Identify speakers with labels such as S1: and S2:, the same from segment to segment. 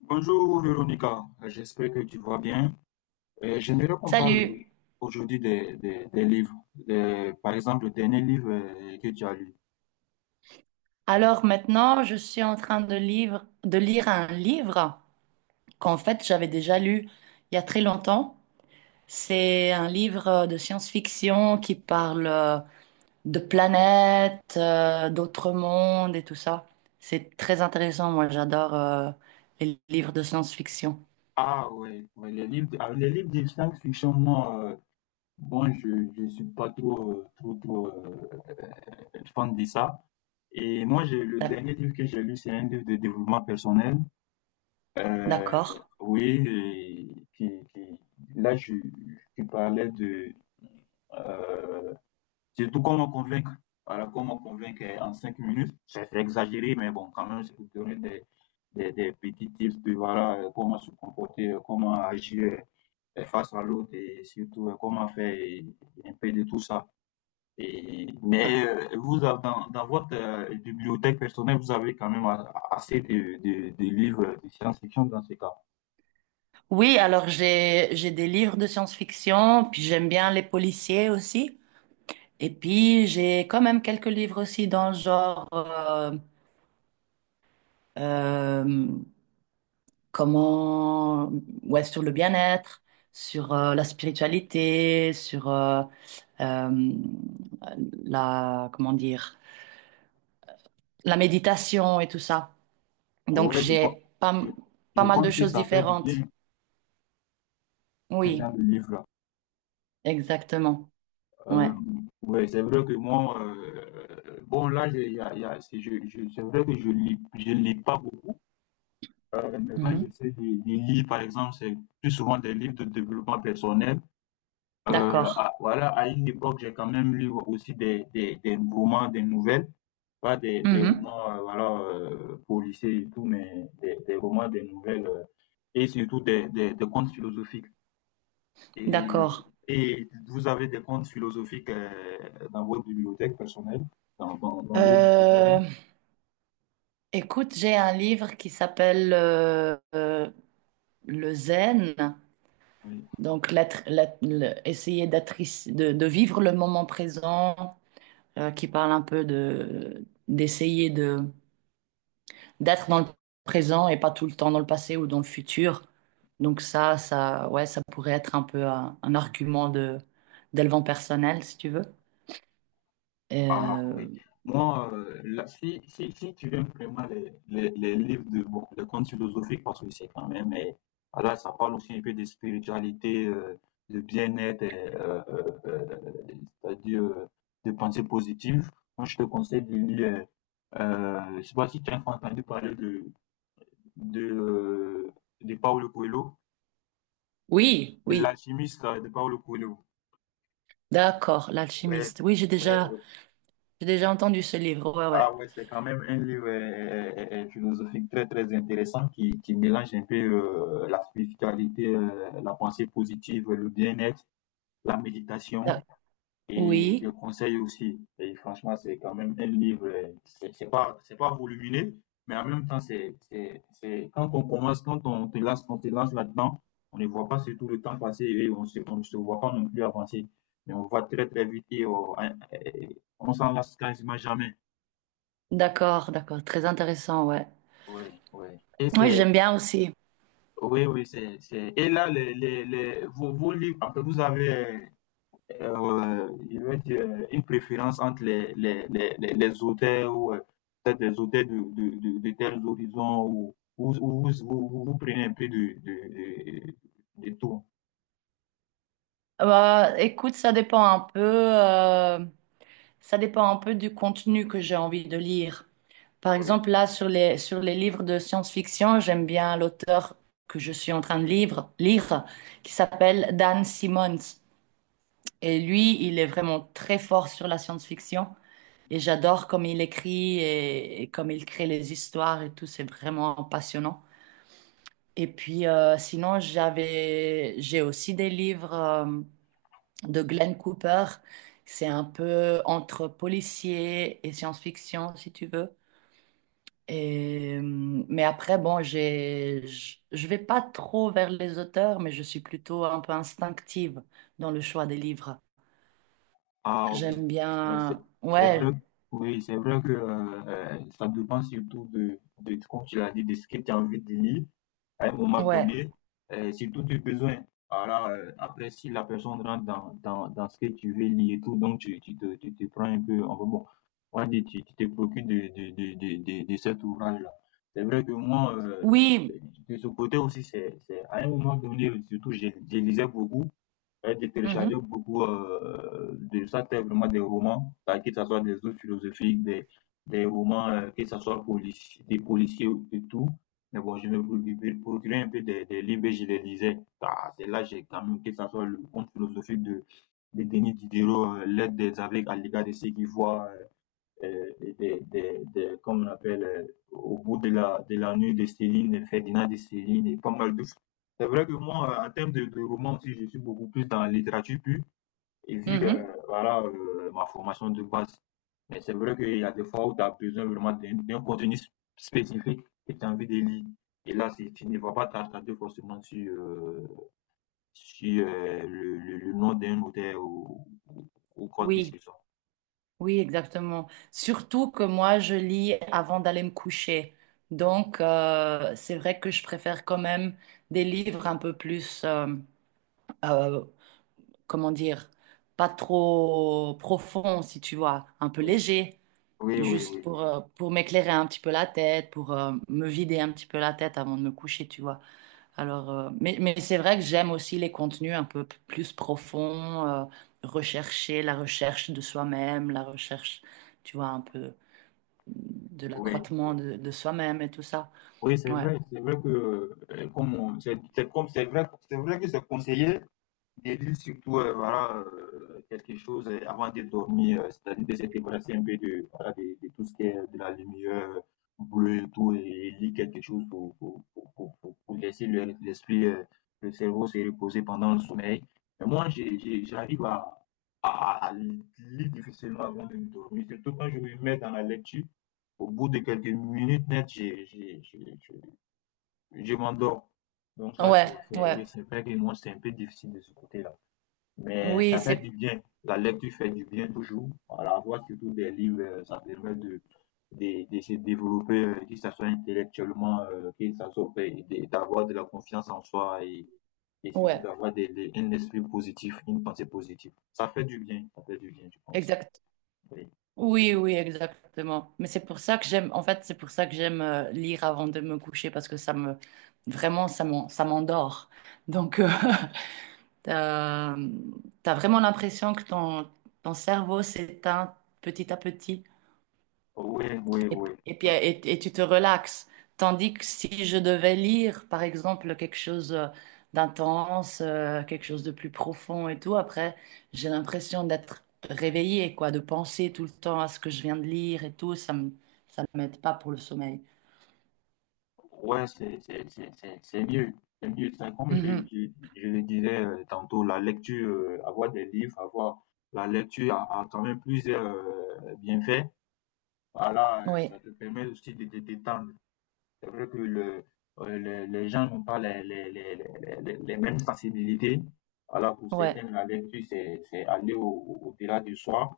S1: Bonjour Véronica, j'espère que tu vas bien. J'aimerais qu'on parle
S2: Salut.
S1: aujourd'hui des livres. Par exemple, le dernier livre que tu as lu.
S2: Alors maintenant, je suis en train de lire un livre qu'en fait j'avais déjà lu il y a très longtemps. C'est un livre de science-fiction qui parle de planètes, d'autres mondes et tout ça. C'est très intéressant. Moi, j'adore les livres de science-fiction.
S1: Ah ouais, ouais, les livres, ah, les livres de science-fiction, moi, bon, je ne suis pas trop, fan de ça. Et moi, le
S2: D'ac-
S1: dernier livre que j'ai lu, c'est un livre de développement personnel. Euh,
S2: D'accord.
S1: oui, et qui là, je parlais de... euh, Surtout qu'on me convainque. Voilà, comment convaincre en 5 minutes. C'est exagéré, mais bon, quand même, c'est pour donner des petits tips de voilà, comment se comporter, comment agir face à l'autre et surtout comment faire un peu de tout ça. Et, mais vous, dans votre bibliothèque personnelle, vous avez quand même assez de livres de science-fiction dans ces cas.
S2: Oui, alors j'ai des livres de science-fiction, puis j'aime bien les policiers aussi. Et puis, j'ai quand même quelques livres aussi dans le genre, euh, comment, ouais, sur le bien-être, sur la spiritualité, sur euh, la, comment dire, la méditation et tout ça. Donc,
S1: Ouais,
S2: j'ai pas,
S1: je,
S2: pas
S1: je
S2: mal de
S1: pense que
S2: choses
S1: ça fait du
S2: différentes.
S1: bien, ces
S2: Oui,
S1: genres de livres-là.
S2: exactement.
S1: Euh,
S2: Ouais.
S1: ouais, c'est vrai que moi, bon, là, j'ai- il y a- c'est je- c'est vrai que je lis pas beaucoup. Maintenant,
S2: Mhm.
S1: j'essaie de lire, par exemple, c'est plus souvent des livres de développement personnel.
S2: D'accord.
S1: Voilà, à une époque, j'ai quand même lu aussi des romans, des nouvelles, pas des
S2: Mhm.
S1: romans, voilà, policiers et tout, mais des romans, des nouvelles, et surtout des contes philosophiques et,
S2: D'accord.
S1: et vous avez des comptes philosophiques dans votre bibliothèque personnelle, dans vos bibliothèques.
S2: Euh, Écoute, j'ai un livre qui s'appelle le zen,
S1: Oui.
S2: donc la tr- la- le- essayer de vivre le moment présent, qui parle un peu de d'essayer de d'être dans le présent et pas tout le temps dans le passé ou dans le futur. Donc ça, ouais, ça pourrait être un peu un argument de d'élevant personnel, si tu veux.
S1: Ah
S2: Euh,
S1: oui. Moi, là, si tu aimes vraiment les livres de bon, les contes philosophiques, parce que c'est quand même, là, ça parle aussi un peu de spiritualité, de bien-être, c'est-à-dire de pensée positive. Moi, je te conseille de lire, je ne sais pas si tu as entendu parler de, euh, de Paulo Coelho.
S2: oui,
S1: De
S2: oui,
S1: l'alchimiste de Paolo Coelho.
S2: d'accord,
S1: Ouais,
S2: l'alchimiste. Oui, j'ai déjà,
S1: ouais.
S2: j'ai déjà entendu ce livre. Ouais, ouais.
S1: Ah ouais, c'est quand même un livre philosophique très très intéressant qui mélange un peu la spiritualité, la pensée positive, le bien-être, la méditation.
S2: D'ac-
S1: Et je
S2: oui,
S1: conseille aussi. Et franchement, c'est quand même un livre, c'est pas, c'est pas volumineux, mais en même temps, c'est, quand on commence, quand on te lance là-dedans, on ne voit pas surtout le temps passer et on ne se voit pas non plus avancer. Mais on va très, très vite et on s'en lasse quasiment jamais.
S2: d'accord, d'accord, très intéressant, ouais.
S1: Oui, oui. Et
S2: Oui, j'aime bien aussi.
S1: oui, oui, et là, vos livres, après, vous avez, je veux dire, une préférence entre les auteurs ou peut-être les auteurs de tels horizons ou ou vous prenez un peu de tout.
S2: Bah, écoute, ça dépend un peu du contenu que j'ai envie de lire. Par exemple, là, sur les livres de science-fiction, j'aime bien l'auteur que je suis en train de lire, qui s'appelle Dan Simmons. Et lui, il est vraiment très fort sur la science-fiction. Et j'adore comme il écrit et comme il crée les histoires et tout. C'est vraiment passionnant. Et puis, sinon, j'ai aussi des livres de Glenn Cooper. C'est un peu entre policier et science-fiction, si tu veux. Et, euh, mais après, bon, j'ai, je vais pas trop vers les auteurs, mais je suis plutôt un peu instinctive dans le choix des livres.
S1: Ah, ok.
S2: J'aime
S1: Euh, c'est
S2: bien.
S1: c'est vrai,
S2: Ouais,
S1: oui, c'est vrai que ça dépend surtout de comme tu l'as dit, de ce que tu as envie de lire à un moment
S2: ouais.
S1: donné, surtout du besoin. Alors, après, si la personne rentre dans ce que tu veux lire et tout, donc tu te prends un peu, enfin bon, on va dire, tu te préoccupes de cet ouvrage-là. C'est vrai que moi,
S2: Oui.
S1: de ce côté aussi, c'est, à un moment donné, surtout, je lisais beaucoup. J'ai téléchargé
S2: Mhm,
S1: beaucoup de ça, c'est vraiment des romans, bah, que ce soit des œuvres philosophiques, des romans, que ce soit des policiers et tout. Mais bon, je me procurais un peu des livres et je les lisais. Bah, c'est là j'ai quand même, que ce soit le conte philosophique de Denis Diderot, L'aide des aveugles à l'égard de ceux qui voient, euh, des, des- des- comme on appelle, au bout de la nuit de Céline, Ferdinand de Céline et pas mal d'autres. C'est vrai que moi, en termes de romans aussi, je suis beaucoup plus dans la littérature pure, et vu que,
S2: mhm.
S1: voilà, ma formation de base. Mais c'est vrai qu'il y a des fois où tu as besoin vraiment d'un contenu spécifique que tu as envie de lire. Et là, c'est- tu ne vas pas t'attarder forcément sur, le nom d'un auteur ou ou quoi que
S2: Oui,
S1: ce soit.
S2: oui, exactement. Surtout que moi, je lis avant d'aller me coucher. Donc, c'est vrai que je préfère quand même des livres un peu plus. euh, comment dire, pas trop profond, si tu vois, un peu
S1: Oui,
S2: léger,
S1: oui, oui,
S2: juste
S1: oui,
S2: pour m'éclairer un petit peu la tête, pour me vider un petit peu la tête avant de me coucher, tu vois. Alors, mais c'est vrai que j'aime aussi les contenus un peu plus profonds, rechercher la recherche de soi-même, la recherche, tu vois, un peu de
S1: oui.
S2: l'accroissement
S1: Oui.
S2: de soi-même et tout ça.
S1: Oui,
S2: Ouais,
S1: c'est vrai que, comme on- c'est comme, c'est vrai que c'est conseillé de lire surtout, voilà, quelque chose avant de dormir, c'est-à-dire de se débarrasser un peu de, voilà, de tout ce qui est de la lumière bleue et tout, et lire quelque chose pour laisser l'esprit, le cerveau se reposer pendant le sommeil. Mais moi, j'arrive à lire difficilement avant de me dormir, surtout quand je me mets dans la lecture. Au bout de quelques minutes net, je m'endors. Donc là,
S2: ouais, ouais.
S1: oui, c'est vrai que moi, c'est un peu difficile de ce côté-là. Mais
S2: Oui,
S1: ça fait du bien. La lecture fait du bien toujours. Voilà, voir surtout des livres, ça permet de se développer, que ça soit intellectuellement, que ça soit d'avoir de la confiance en soi et surtout
S2: ouais,
S1: d'avoir un esprit positif, une pensée positive. Ça fait du bien, ça fait du bien, je pense. Oui,
S2: oui, oui, exactement. Mais c'est pour ça que j'aime lire avant de me coucher parce que vraiment, ça m'endort. Donc, t'as, t'as vraiment l'impression que ton cerveau s'éteint petit à petit
S1: oui, oui,
S2: et,
S1: oui.
S2: puis- et puis,
S1: Oui.
S2: et, et tu te relaxes. Tandis que si je devais lire, par exemple, quelque chose d'intense, quelque chose de plus profond et tout, après, j'ai l'impression d'être réveillée, quoi, de penser tout le temps à ce que je viens de lire et tout, ça m'aide pas pour le sommeil.
S1: Ouais, c'est mieux. C'est mieux. C'est comme
S2: Mhm.
S1: je le disais tantôt, la lecture, avoir des livres, avoir la lecture a, a quand même plusieurs bienfaits. Voilà,
S2: Oui,
S1: ça te permet aussi de te détendre. C'est vrai que le, les, gens n'ont pas les mêmes sensibilités. Voilà, pour
S2: ouais,
S1: certains, la lecture, c'est aller au-delà du soi.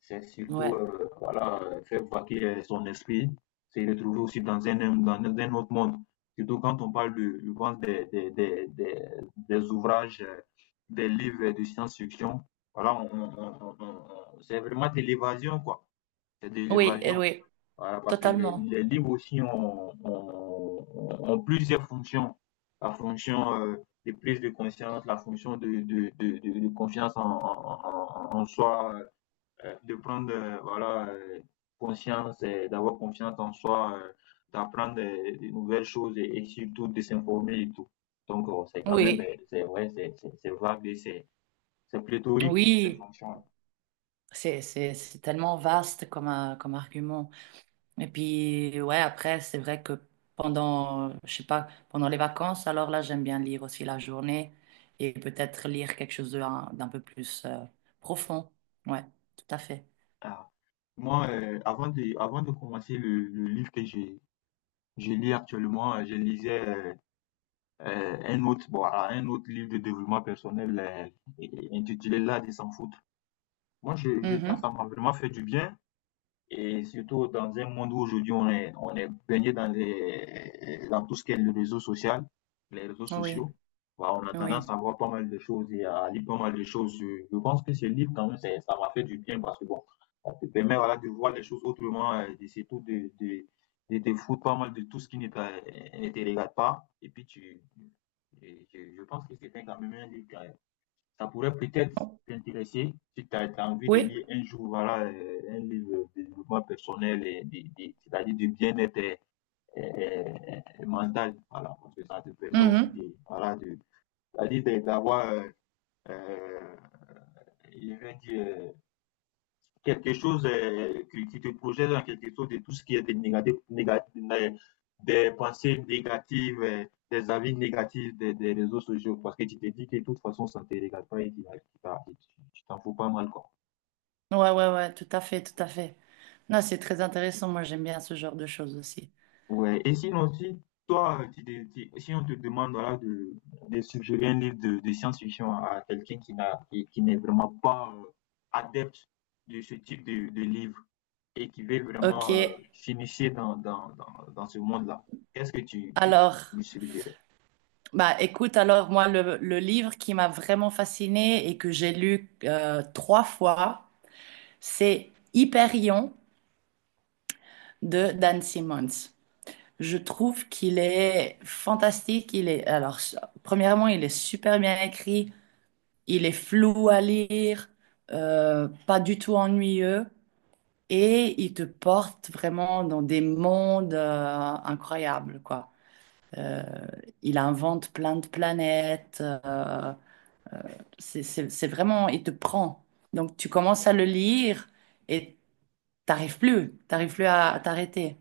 S1: C'est surtout,
S2: ouais.
S1: voilà, faire vaquer son esprit, se retrouver aussi dans un autre monde. Surtout quand on parle de, je pense, des ouvrages, des livres de science-fiction. Voilà, c'est vraiment de l'évasion, quoi. C'est de
S2: Oui, et
S1: l'évasion.
S2: oui,
S1: Voilà, parce que
S2: totalement.
S1: les livres aussi ont plusieurs fonctions. La fonction de prise de conscience, la fonction de confiance en en soi, de prendre voilà, conscience, et d'avoir confiance en soi, d'apprendre de nouvelles choses et surtout de s'informer et tout. Donc, c'est quand même,
S2: Oui,
S1: c'est vrai, c'est vague et c'est pléthorique, ces
S2: oui.
S1: fonctions.
S2: C'est tellement vaste comme, comme argument. Et puis, ouais, après, c'est vrai que je sais pas, pendant les vacances, alors là, j'aime bien lire aussi la journée et peut-être lire quelque chose d'un peu plus profond. Ouais, tout à fait.
S1: Ah. Moi, avant avant de commencer le livre que j'ai je lis actuellement, je lisais un autre, bon, voilà, un autre livre de développement personnel intitulé L'art de s'en foutre. Moi, ça, ça
S2: Mhm.
S1: m'a vraiment fait du bien. Et surtout dans un monde où aujourd'hui on est baigné dans les, dans tout ce qui est le réseau social, les réseaux
S2: Oui,
S1: sociaux, bah, on a
S2: oui.
S1: tendance à voir pas mal de choses et à lire pas mal de choses. Je pense que ce livre, quand même, c'est- ça m'a fait du bien parce que bon, ça te permet voilà, de voir les choses autrement et surtout de te foutre pas mal de tout ce qui ne te regarde pas. Et puis et je pense que c'était quand même un livre ça pourrait peut-être t'intéresser si tu as envie de
S2: Oui.
S1: lire un jour voilà, un livre de développement personnel, et c'est-à-dire de bien-être mental. Voilà, parce que ça te permet aussi
S2: Mhm.
S1: de, voilà, de, c'est-à-dire d'avoir, euh, je vais dire, quelque chose qui qui te projette dans quelque chose de tout ce qui est des négatifs, des pensées négatives, des avis négatifs des réseaux sociaux, parce que tu te dis que de toute façon, ça ne te regarde pas et tu t'en fous pas mal, quoi.
S2: Ouais, ouais, ouais, tout à fait, tout à fait. Non, c'est très intéressant. Moi, j'aime bien ce genre de choses aussi.
S1: Ouais. Et sinon, si toi, si on te demande voilà, de suggérer un livre de science-fiction à quelqu'un qui n'est vraiment pas adepte de ce type de livre et qui veut
S2: Ok,
S1: vraiment s'initier dans ce monde-là, qu'est-ce que tu
S2: alors,
S1: lui suggérais?
S2: bah écoute, alors moi, le livre qui m'a vraiment fascinée et que j'ai lu trois fois, c'est Hyperion de Dan Simmons. Je trouve qu'il est fantastique. Alors, premièrement, il est super bien écrit. Il est flou à lire, pas du tout ennuyeux. Et il te porte vraiment dans des mondes incroyables, quoi. Euh, il invente plein de planètes, c'est vraiment, il te prend. Donc, tu commences à le lire et t'arrives plus à t'arrêter.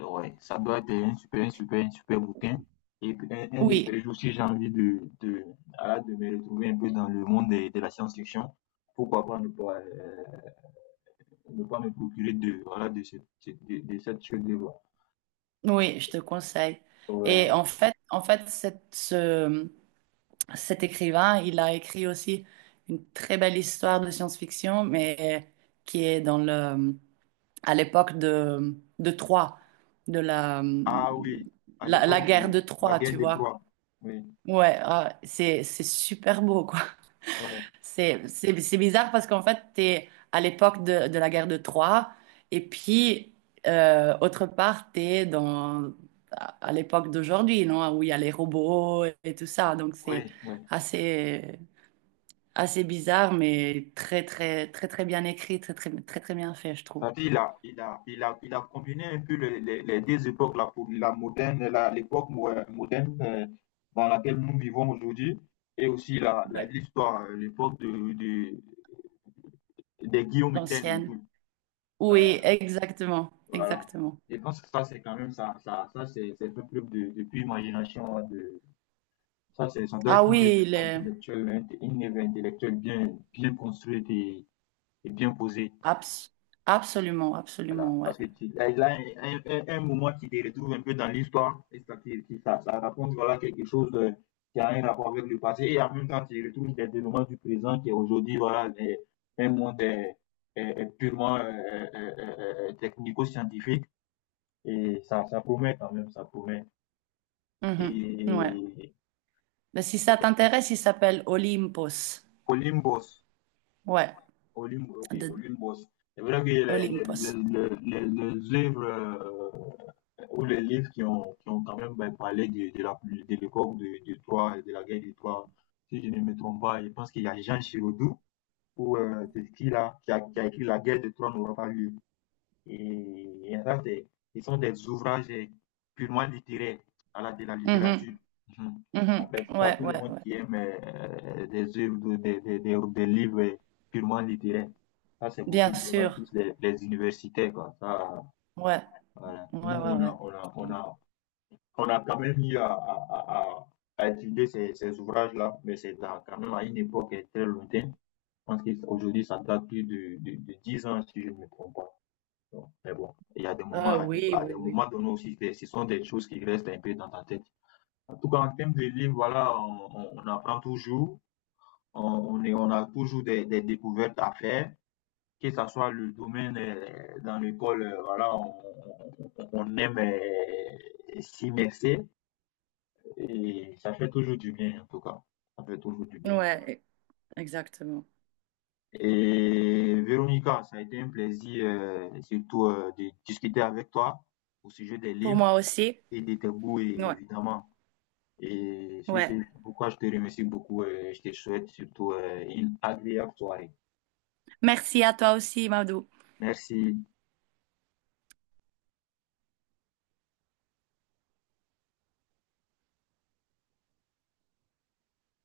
S1: Ouais, ça doit être un super, un super, un super bouquin. Et un de
S2: Oui,
S1: ces jours, si j'ai envie ah, de me retrouver un peu dans le monde la science-fiction, pourquoi pas ne pas, ne pas me procurer de, voilà, de cette chose de voir.
S2: oui, je te conseille.
S1: Ouais,
S2: Et
S1: ouais.
S2: en fait, cet écrivain, il a écrit aussi une très belle histoire de science-fiction, mais qui est à l'époque de Troie, de la,
S1: Ah oui, à
S2: la, la
S1: l'époque
S2: guerre
S1: de
S2: de
S1: la
S2: Troie,
S1: guerre
S2: tu
S1: de
S2: vois.
S1: Troie. Oui,
S2: Ouais, ah, c'est super beau, quoi.
S1: ouais,
S2: C'est bizarre parce qu'en fait, tu es à l'époque de la guerre de Troie et puis, autre part, tu es dans, à l'époque d'aujourd'hui, non? Où il y a les robots et tout ça. Donc, c'est
S1: oui, oui.
S2: assez, assez bizarre, mais très, très, très, très bien écrit, très, très, très, très bien fait, je trouve.
S1: C'est-à-dire, il a combiné un peu les deux époques, là, pour la moderne, l'époque moderne dans laquelle nous vivons aujourd'hui, et aussi
S2: Ouais.
S1: l'histoire, l'époque des Guillaume Tell et
S2: L'ancienne.
S1: tout. Euh,
S2: Oui, exactement,
S1: voilà.
S2: exactement.
S1: Je pense que ça, c'est quand même ça c'est un preuve de pure imagination. Hein, De, ça, c'est, ça doit
S2: Ah
S1: être
S2: oui, il est
S1: une œuvre intellectuelle bien, bien construite et bien posée.
S2: abs- absolument,
S1: Voilà,
S2: absolument, ouais.
S1: parce que là, il y a un moment qui te retrouve un peu dans l'histoire et ça, ça raconte voilà, quelque chose qui a un rapport avec le passé et en même temps tu retrouves des éléments du présent qui aujourd'hui voilà, un monde est purement technico-scientifique et ça promet quand même, ça promet.
S2: Mhm, ouais.
S1: Et
S2: Mais si ça t'intéresse, il s'appelle Olympos.
S1: Colimbos,
S2: Ouais,
S1: Olympe, ok,
S2: de
S1: Olympe Boss. C'est vrai que
S2: Olympos.
S1: les œuvres ou les livres qui ont quand même ben, parlé de, de l'époque de Troie, et de la guerre de Troie, si je ne me trompe pas, je pense qu'il y a Jean Giraudoux ou c'est qui là, qui a écrit La guerre de Troie n'aura pas lieu. Et là, des ils sont des ouvrages eh, purement littéraires, voilà, de la
S2: Mhm,
S1: littérature. Mhm.
S2: mhm.
S1: Après, c'est pas
S2: Ouais,
S1: tout le
S2: ouais,
S1: monde
S2: ouais.
S1: qui aime des œuvres, des livres eh, purement littéraires. Ça, c'est beaucoup
S2: Bien
S1: bien
S2: sûr.
S1: plus les universitaires, quoi. Ça,
S2: Ouais,
S1: voilà.
S2: ouais,
S1: Nous,
S2: ouais, ouais.
S1: on a quand même eu à étudier ces, ces ouvrages-là, mais c'est dans- quand même à une époque eh, très lointaine. Je pense qu'aujourd'hui, ça date plus de 10 ans, si je ne me trompe pas. Bon, mais bon, il y a des moments,
S2: Ah oui,
S1: à
S2: oui,
S1: des
S2: oui.
S1: moments donnés aussi, c'est- ce sont des choses qui restent un peu dans ta tête. En tout cas, en termes de livres, voilà, on apprend toujours, on a toujours des découvertes à faire, que ce soit le domaine dans l'école, voilà, on aime s'immerser et ça fait toujours du bien, en tout cas. Ça fait toujours du bien.
S2: Ouais, exactement.
S1: Et Véronica, ça a été un plaisir, surtout, de discuter avec toi au sujet des
S2: Pour
S1: livres.
S2: moi aussi.
S1: Et de tes goûts, et-
S2: Ouais,
S1: évidemment. Et c'est ce,
S2: ouais.
S1: pourquoi je te remercie beaucoup et je te souhaite surtout une agréable soirée.
S2: Merci à toi aussi, Madou.
S1: Merci.